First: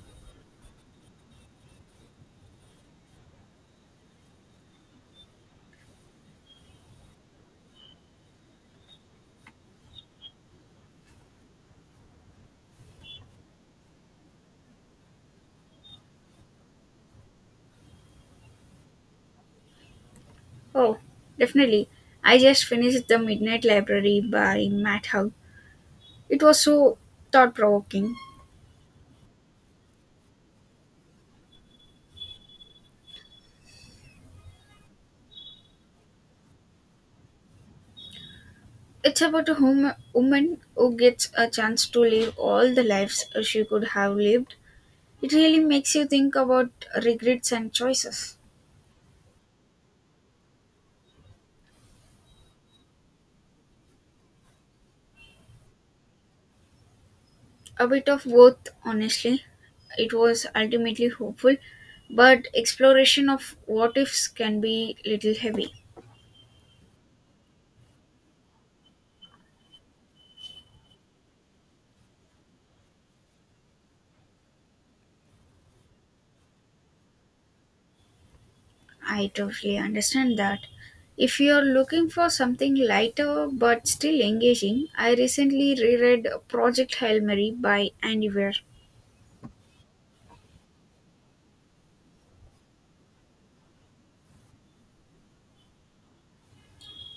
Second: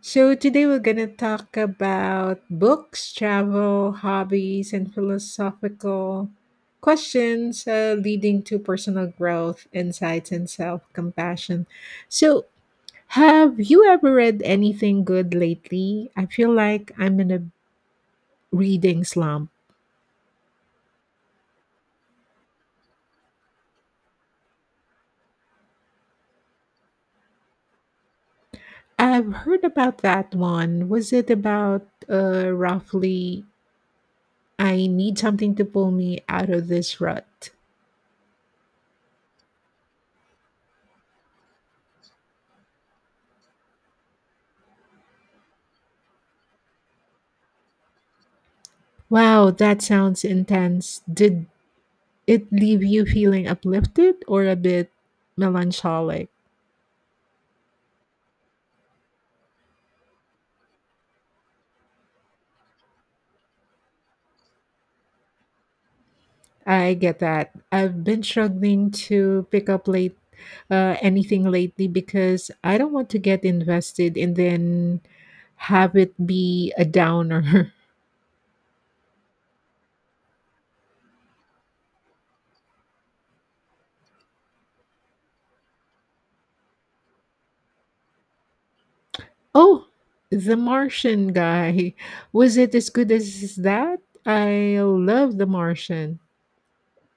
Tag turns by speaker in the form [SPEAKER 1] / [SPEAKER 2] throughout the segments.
[SPEAKER 1] So today we're going to talk about books, travel, hobbies, and philosophical questions leading to personal growth, insights, and self compassion. So, have you ever read anything good lately? I feel like I'm in a reading slump.
[SPEAKER 2] Oh, definitely. I just finished The Midnight Library by Matt Haig. It was so thought provoking.
[SPEAKER 1] I've heard about that one. Was it about uh, roughly, I need something to pull me out of this rut?
[SPEAKER 2] It's about a woman who gets a chance to live all the lives she could have lived. It really makes you think about regrets and choices.
[SPEAKER 1] Wow, that sounds intense. Did it leave you feeling uplifted or a bit melancholic?
[SPEAKER 2] A bit of both, honestly. It was ultimately hopeful, but exploration of what ifs can be little heavy.
[SPEAKER 1] I get that. I've been struggling to pick up late anything lately because I don't want to get invested and then have it be a downer.
[SPEAKER 2] I totally understand that. If you're looking for something lighter but still engaging, I recently reread Project Hail Mary by Andy Weir.
[SPEAKER 1] Oh, The Martian guy. Was it as good as that? I love The Martian.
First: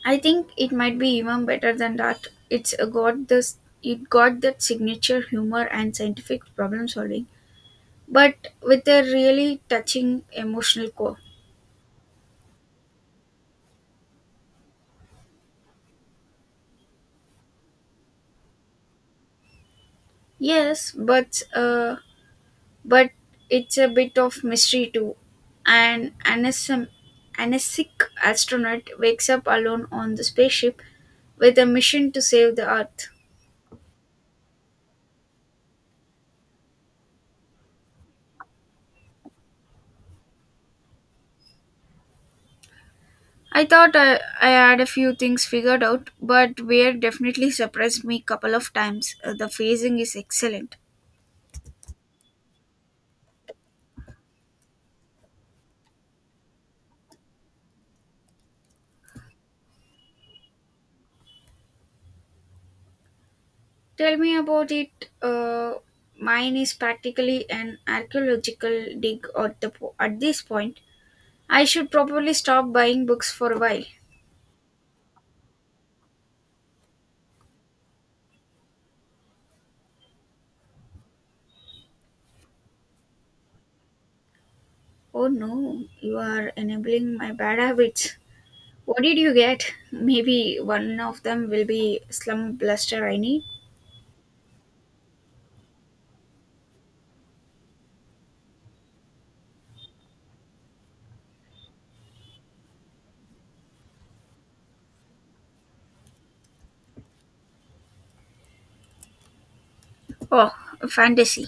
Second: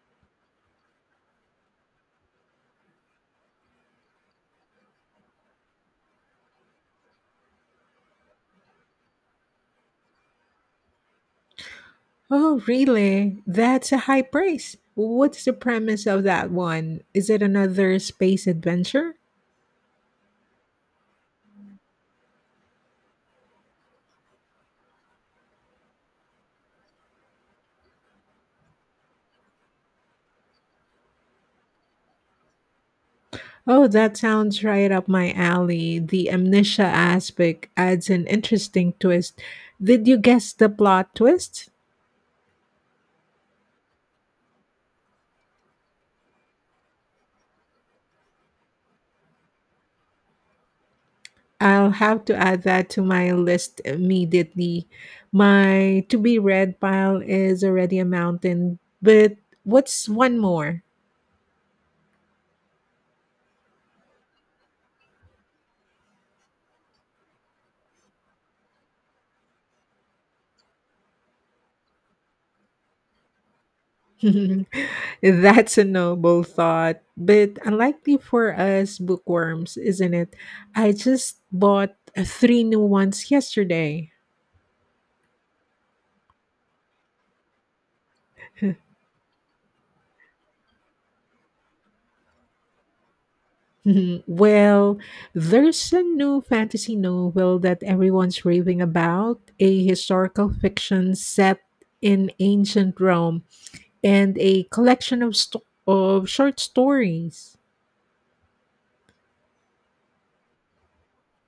[SPEAKER 2] I think it might be even better than that. It's got this it got that signature humor and scientific problem solving, but with a really touching emotional core.
[SPEAKER 1] Oh, really? That's a high praise. What's the premise of that one? Is it another space adventure?
[SPEAKER 2] Yes, but it's a bit of mystery too. An anasic astronaut wakes up alone on the spaceship with a mission to save the Earth.
[SPEAKER 1] Oh, that sounds right up my alley. The amnesia aspect adds an interesting twist. Did you guess the plot twist?
[SPEAKER 2] I thought I had a few things figured out, but Weir definitely surprised me couple of times. The phasing is excellent.
[SPEAKER 1] I'll have to add that to my list immediately. My to be read pile is already a mountain, but what's one more?
[SPEAKER 2] Tell me about it. Uh, mine is practically an archaeological dig at this point. I should probably stop buying books for a while.
[SPEAKER 1] That's a noble thought, but unlikely for us bookworms, isn't it? I just bought three new ones yesterday.
[SPEAKER 2] Oh no, you are enabling my bad habits. What did you get? Maybe one of them will be Slum Bluster I need.
[SPEAKER 1] Well, there's a new fantasy novel that everyone's raving about, a historical fiction set in ancient Rome, and a collection of short stories.
[SPEAKER 2] Oh, Fantasy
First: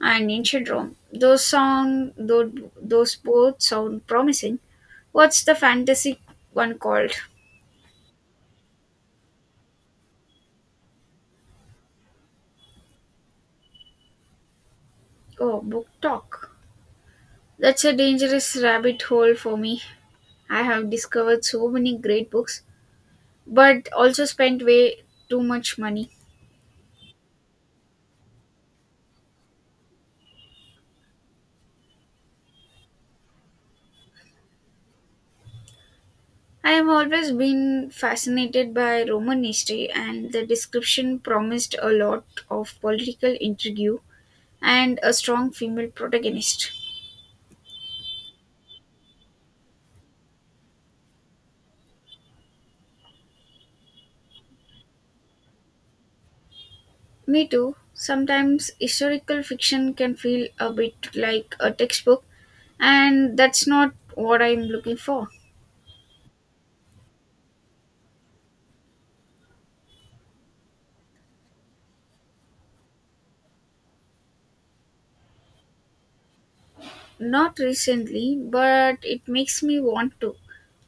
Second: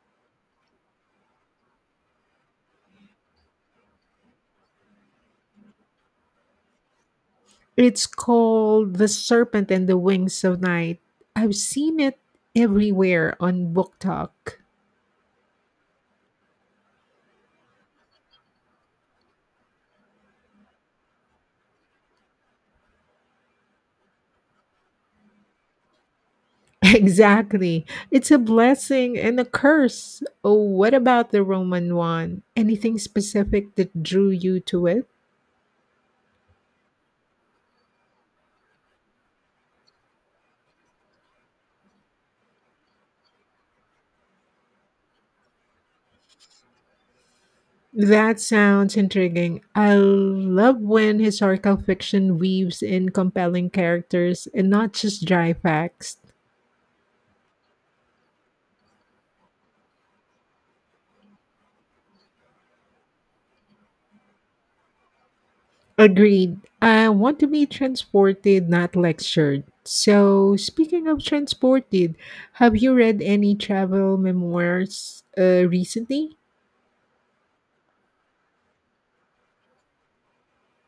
[SPEAKER 2] and Ancient Rome. Those both sound promising. What's the fantasy one called?
[SPEAKER 1] It's called The Serpent and the Wings of Night. I've seen it everywhere on Book Talk.
[SPEAKER 2] Oh, Book Talk. That's a dangerous rabbit hole for me. I have discovered so many great books, but also spent way too much money.
[SPEAKER 1] Exactly. It's a blessing and a curse. Oh, what about the Roman one? Anything specific that drew you to it?
[SPEAKER 2] I have always been fascinated by Roman history, and the description promised a lot of political intrigue and a strong female protagonist.
[SPEAKER 1] That sounds intriguing. I love when historical fiction weaves in compelling characters and not just dry facts.
[SPEAKER 2] Me too. Sometimes historical fiction can feel a bit like a textbook, and that's not what I'm looking for.
[SPEAKER 1] Agreed. I want to be transported, not lectured. So, speaking of transported, have you read any travel memoirs recently?
[SPEAKER 2] Not recently, but it makes me want to.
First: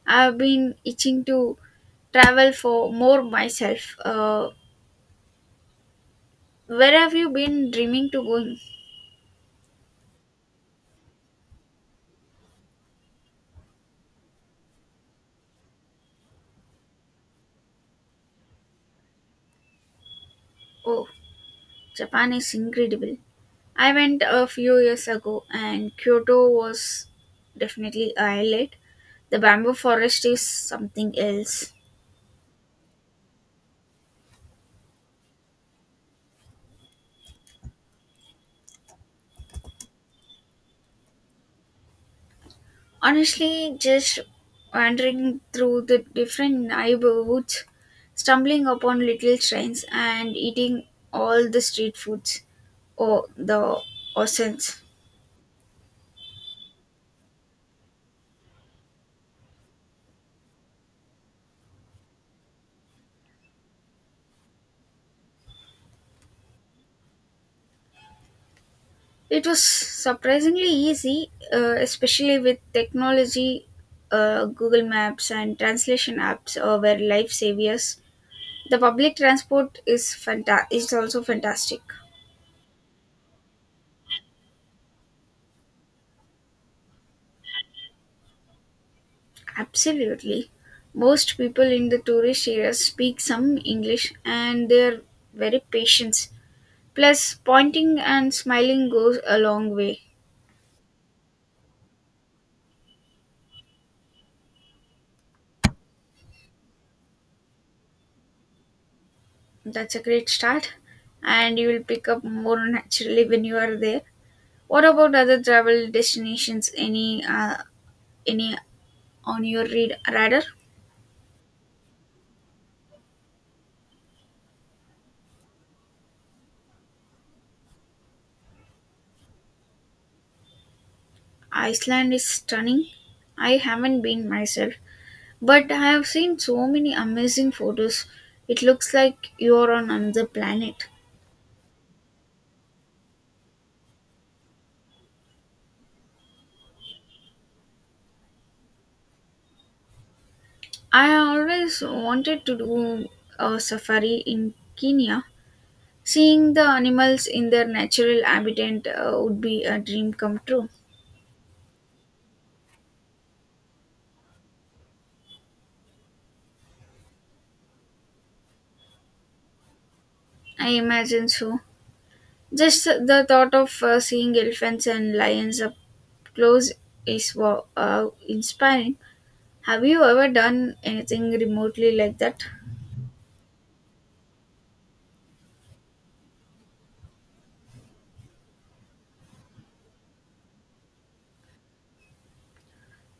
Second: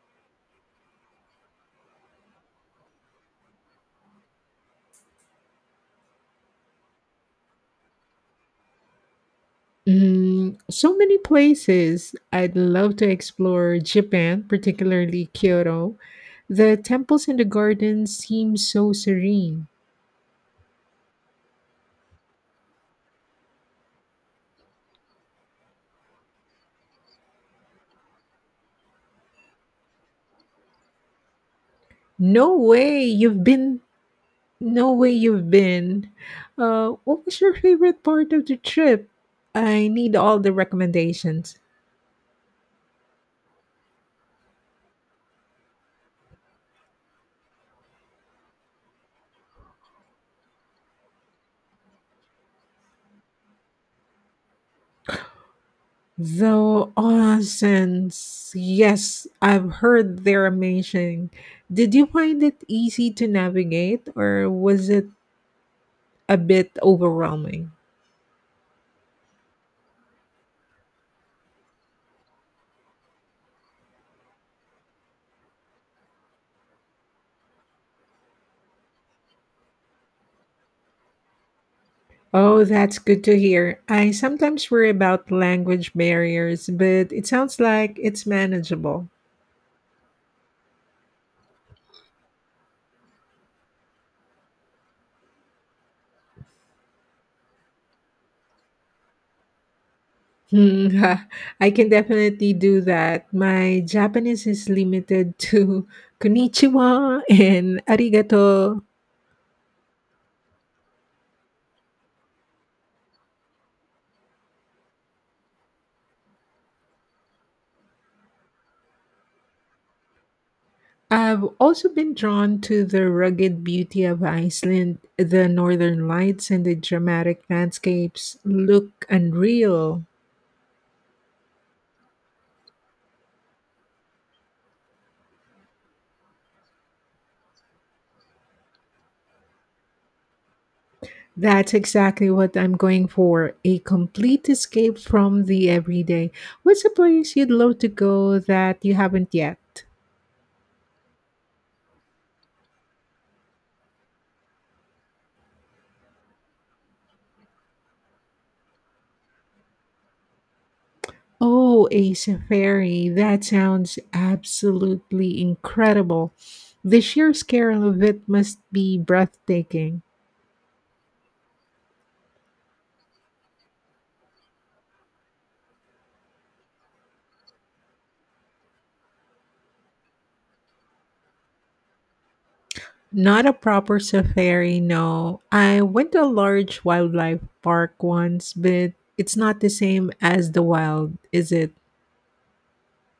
[SPEAKER 2] I've been itching to travel for more myself. Where have you been dreaming to going?
[SPEAKER 1] Mm, so many places. I'd love to explore Japan, particularly Kyoto. The temples and the gardens seem so serene.
[SPEAKER 2] Oh. Japan is incredible. I went a few years ago and Kyoto was definitely a highlight. The bamboo forest is something else.
[SPEAKER 1] No way you've been. What was your favorite part of the trip? I need all the recommendations.
[SPEAKER 2] Honestly, just wandering through the different neighborhoods, stumbling upon little shrines, and eating all the street foods or the oceans.
[SPEAKER 1] Though onsen's, yes, I've heard they're amazing. Did you find it easy to navigate or was it a bit overwhelming?
[SPEAKER 2] It was surprisingly easy, especially with technology. Google Maps and translation apps were lifesavers. The public transport is also fantastic.
[SPEAKER 1] Oh, that's good to hear. I sometimes worry about language barriers, but it sounds like it's manageable.
[SPEAKER 2] Absolutely, most people in the tourist areas speak some English, and they are very patient. Plus, pointing and smiling goes a long way.
[SPEAKER 1] Hmm, I can definitely do that. My Japanese is limited to konnichiwa and arigato.
[SPEAKER 2] That's a great start, and you will pick up more naturally when you are there. What about other travel destinations? Any on your radar?
[SPEAKER 1] I've also been drawn to the rugged beauty of Iceland. The northern lights and the dramatic landscapes look unreal.
[SPEAKER 2] Iceland is stunning. I haven't been myself, but I have seen so many amazing photos. It looks like you're on another planet.
[SPEAKER 1] That's exactly what I'm going for, a complete escape from the everyday. What's a place you'd love to go that you haven't yet?
[SPEAKER 2] I always wanted to do a safari in Kenya. Seeing the animals in their natural habitat would be a dream come true.
[SPEAKER 1] Oh, a safari. That sounds absolutely incredible. The sheer scale of it must be breathtaking.
[SPEAKER 2] I imagine so. Just the thought of seeing elephants and lions up close is wow, inspiring. Have you ever done anything remotely like that?
[SPEAKER 1] Not a proper safari, no. I went to a large wildlife park once, but it's not the same as the wild, is it?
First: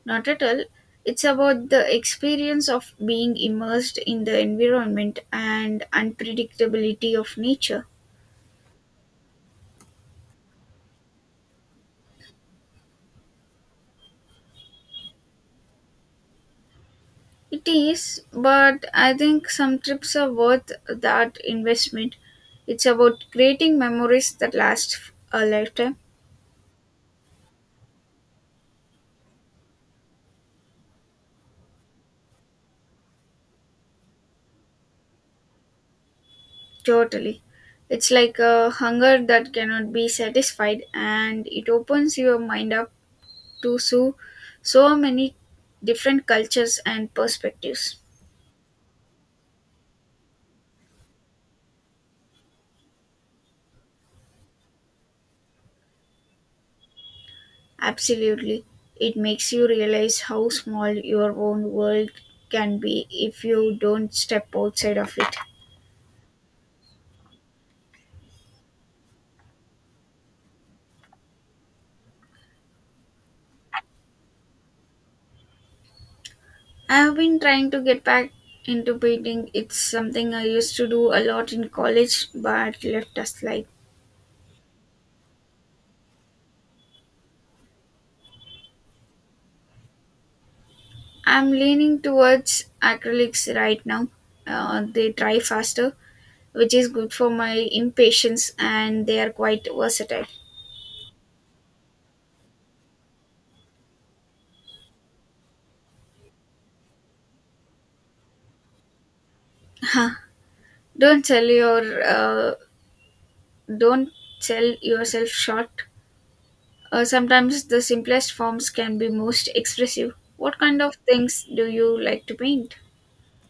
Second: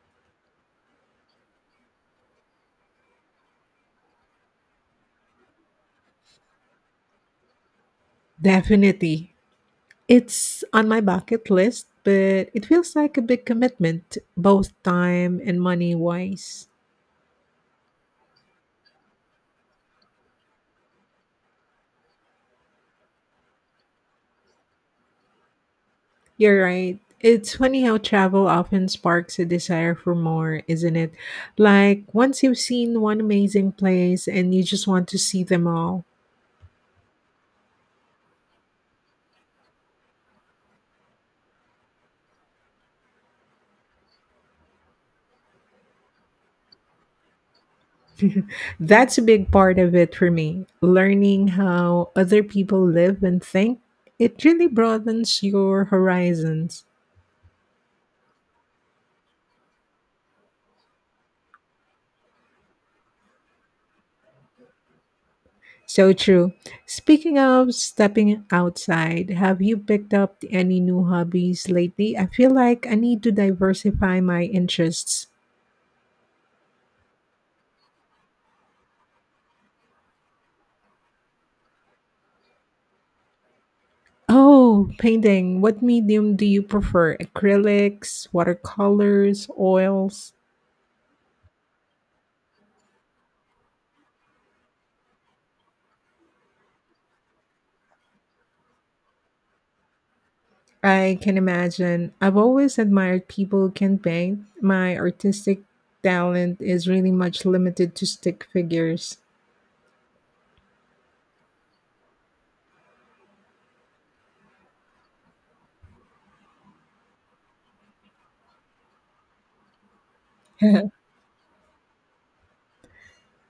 [SPEAKER 2] Not at all. It's about the experience of being immersed in the environment and unpredictability of nature.
[SPEAKER 1] Definitely. It's on my bucket list, but it feels like a big commitment, both time and money wise.
[SPEAKER 2] It is, but I think some trips are worth that investment. It's about creating memories that last a lifetime.
[SPEAKER 1] You're right. It's funny how travel often sparks a desire for more, isn't it? Like once you've seen one amazing place and you just want to see them all.
[SPEAKER 2] Totally. It's like a hunger that cannot be satisfied and it opens your mind up to so many different cultures and perspectives.
[SPEAKER 1] That's a big part of it for me. Learning how other people live and think, it really broadens your horizons.
[SPEAKER 2] Absolutely. It makes you realize how small your own world can be if you don't step outside of it.
[SPEAKER 1] So true. Speaking of stepping outside, have you picked up any new hobbies lately? I feel like I need to diversify my interests.
[SPEAKER 2] I have been trying to get back into painting. It's something I used to do a lot in college but left aside.
[SPEAKER 1] Oh, painting. What medium do you prefer? Acrylics, watercolors, oils?
[SPEAKER 2] I'm leaning towards acrylics right now. They dry faster, which is good for my impatience, and they are quite versatile.
[SPEAKER 1] I can imagine. I've always admired people who can paint. My artistic talent is really much limited to stick figures.
[SPEAKER 2] Huh. Don't sell your uh, don't sell yourself short. Sometimes the simplest forms can be most expressive. What kind of things do you like to paint?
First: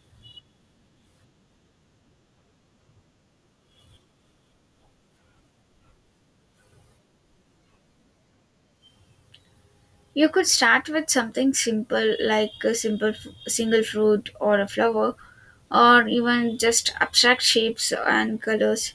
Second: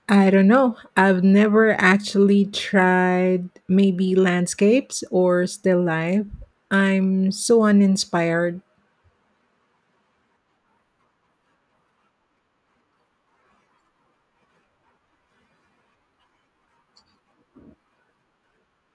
[SPEAKER 1] I don't know. I've never actually tried, maybe landscapes or still life. I'm so uninspired.
[SPEAKER 2] You could start with something simple like a simple single fruit or a flower, or even just abstract shapes and colors.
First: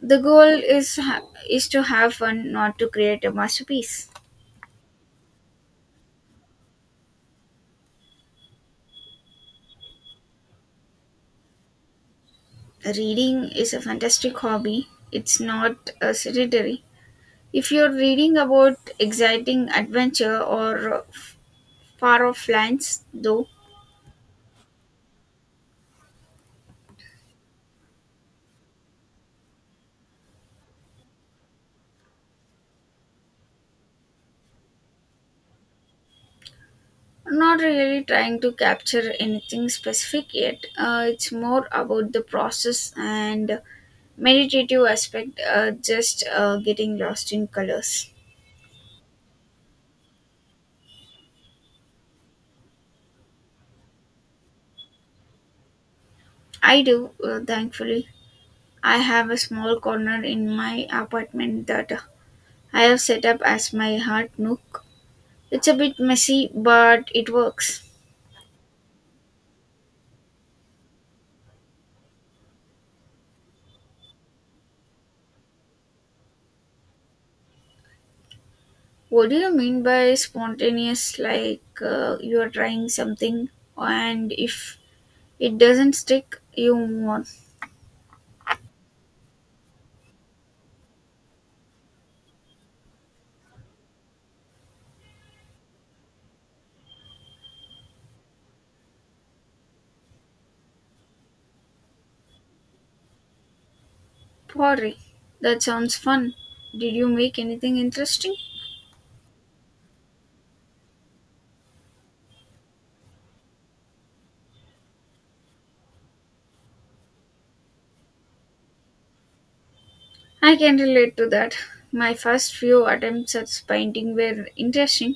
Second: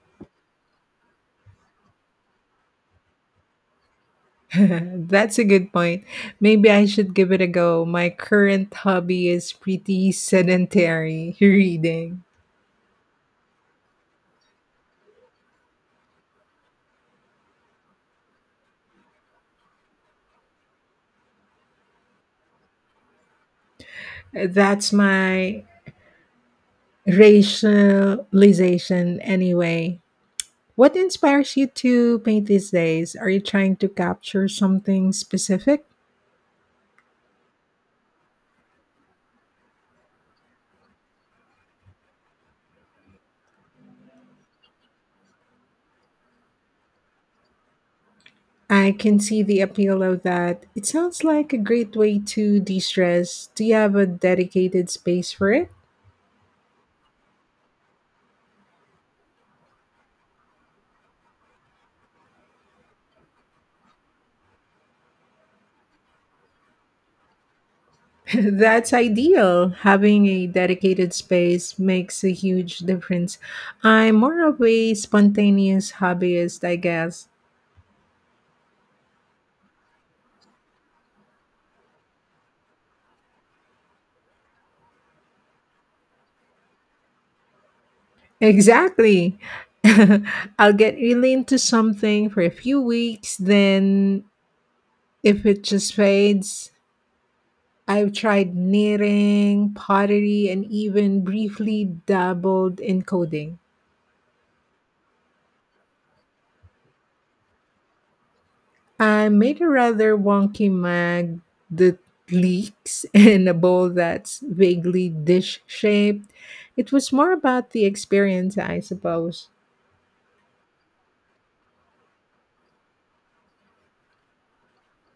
[SPEAKER 2] The goal is to have fun, not to create a masterpiece.
[SPEAKER 1] That's a good point. Maybe I should give it a go. My current hobby is pretty sedentary, reading.
[SPEAKER 2] Reading is a fantastic hobby. It's not sedentary. If you're reading about exciting adventure or far off lands, though,
[SPEAKER 1] That's my racialization anyway. What inspires you to paint these days? Are you trying to capture something specific?
[SPEAKER 2] not really trying to capture anything specific yet. It's more about the process and meditative aspect, just getting lost in colors.
[SPEAKER 1] I can see the appeal of that. It sounds like a great way to de stress. Do you have a dedicated space for it?
[SPEAKER 2] I do, thankfully. I have a small corner in my apartment that I have set up as my heart nook. It's a bit messy, but it works.
[SPEAKER 1] That's ideal. Having a dedicated space makes a huge difference. I'm more of a spontaneous hobbyist, I guess.
[SPEAKER 2] What do you mean by spontaneous? Like, you are trying something, and if it doesn't stick, you move on.
[SPEAKER 1] Exactly. I'll get really into something for a few weeks, then if it just fades, I've tried knitting, pottery, and even briefly dabbled in coding.
[SPEAKER 2] Pottery. That sounds fun. Did you make anything interesting?
[SPEAKER 1] I made a rather wonky mug that leaks and a bowl that's vaguely dish shaped. It was more about the experience, I suppose.
[SPEAKER 2] I can relate to that. My first few attempts at painting were interesting,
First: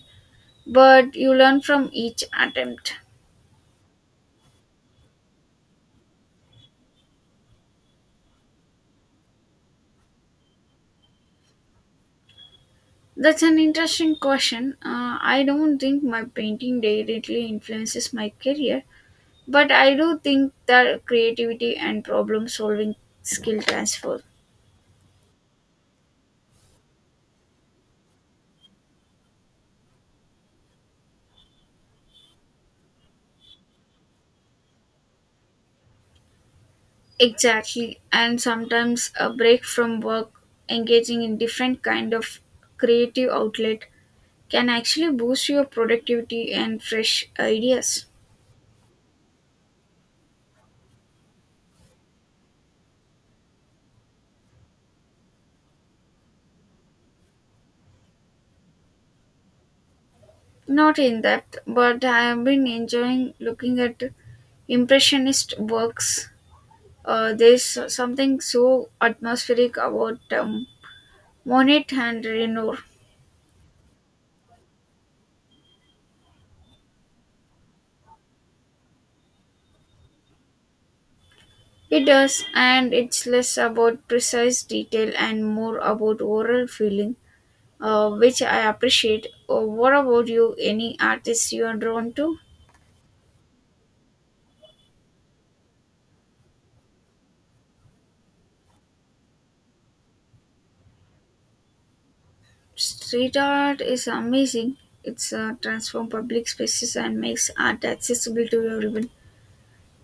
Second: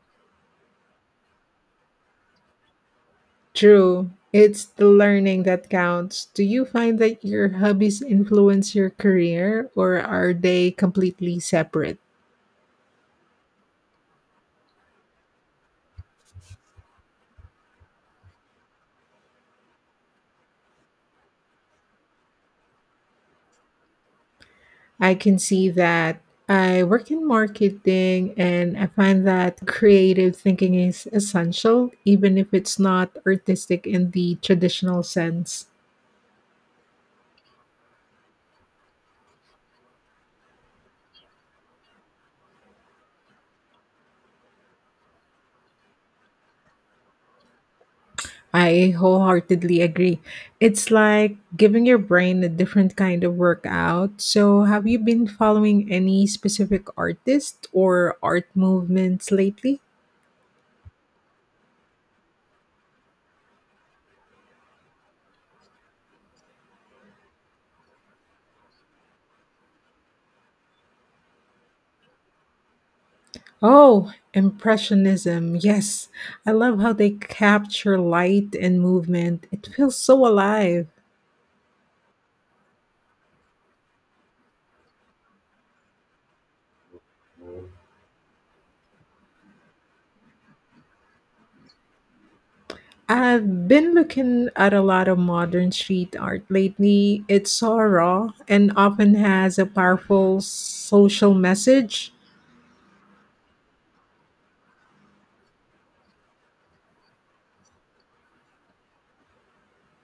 [SPEAKER 2] but you learn from each attempt.
[SPEAKER 1] True. It's the learning that counts. Do you find that your hobbies influence your career or are they completely separate?
[SPEAKER 2] That's an interesting question. I don't think my painting directly influences my career, but I do think that creativity and problem solving skill transfer.
[SPEAKER 1] I can see that. I work in marketing and I find that creative thinking is essential, even if it's not artistic in the traditional sense.
[SPEAKER 2] Exactly, and sometimes a break from work, engaging in different kind of creative outlet can actually boost your productivity and fresh ideas.
[SPEAKER 1] I wholeheartedly agree. It's like giving your brain a different kind of workout. So, have you been following any specific artist or art movements lately?
[SPEAKER 2] Not in that, but I have been enjoying looking at impressionist works. There's something so atmospheric about Monet and Renoir.
[SPEAKER 1] Oh, Impressionism. Yes. I love how they capture light and movement. It feels so alive.
[SPEAKER 2] It does, and it's less about precise detail and more about overall feeling, which I appreciate. What about you? Any artists you are drawn to?
[SPEAKER 1] I've been looking at a lot of modern street art lately. It's so raw and often has a powerful social message.
[SPEAKER 2] Street art is amazing. It's transform public spaces and makes art accessible to everyone.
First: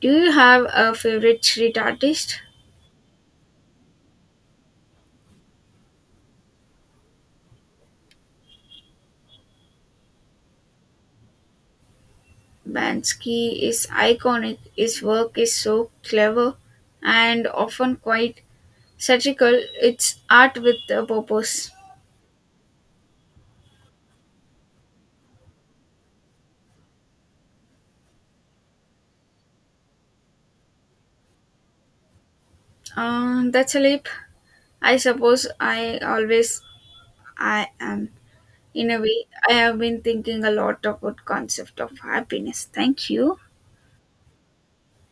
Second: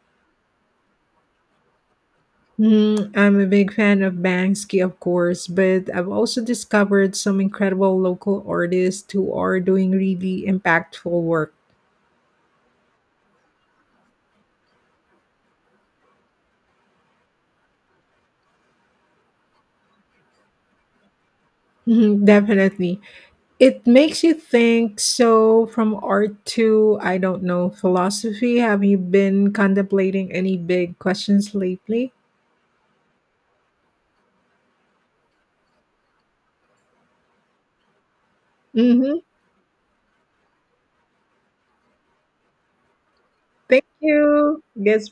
[SPEAKER 2] Do you have a favorite street artist?
[SPEAKER 1] Hmm, I'm a big fan of Banksy, of course, but I've also discovered some incredible local artists who are doing really impactful work.
[SPEAKER 2] Bansky is iconic, his work is so clever and often quite satirical, it's art with a purpose.
[SPEAKER 1] Mhm, definitely. It makes you think. So, from art to, I don't know, philosophy, have you been contemplating any big questions lately?
[SPEAKER 2] That's a leap. I suppose I am. In a
[SPEAKER 1] Mm-hmm.
[SPEAKER 2] way, I have been thinking a lot about concept of happiness. Thank you.
[SPEAKER 1] Thank you. Guess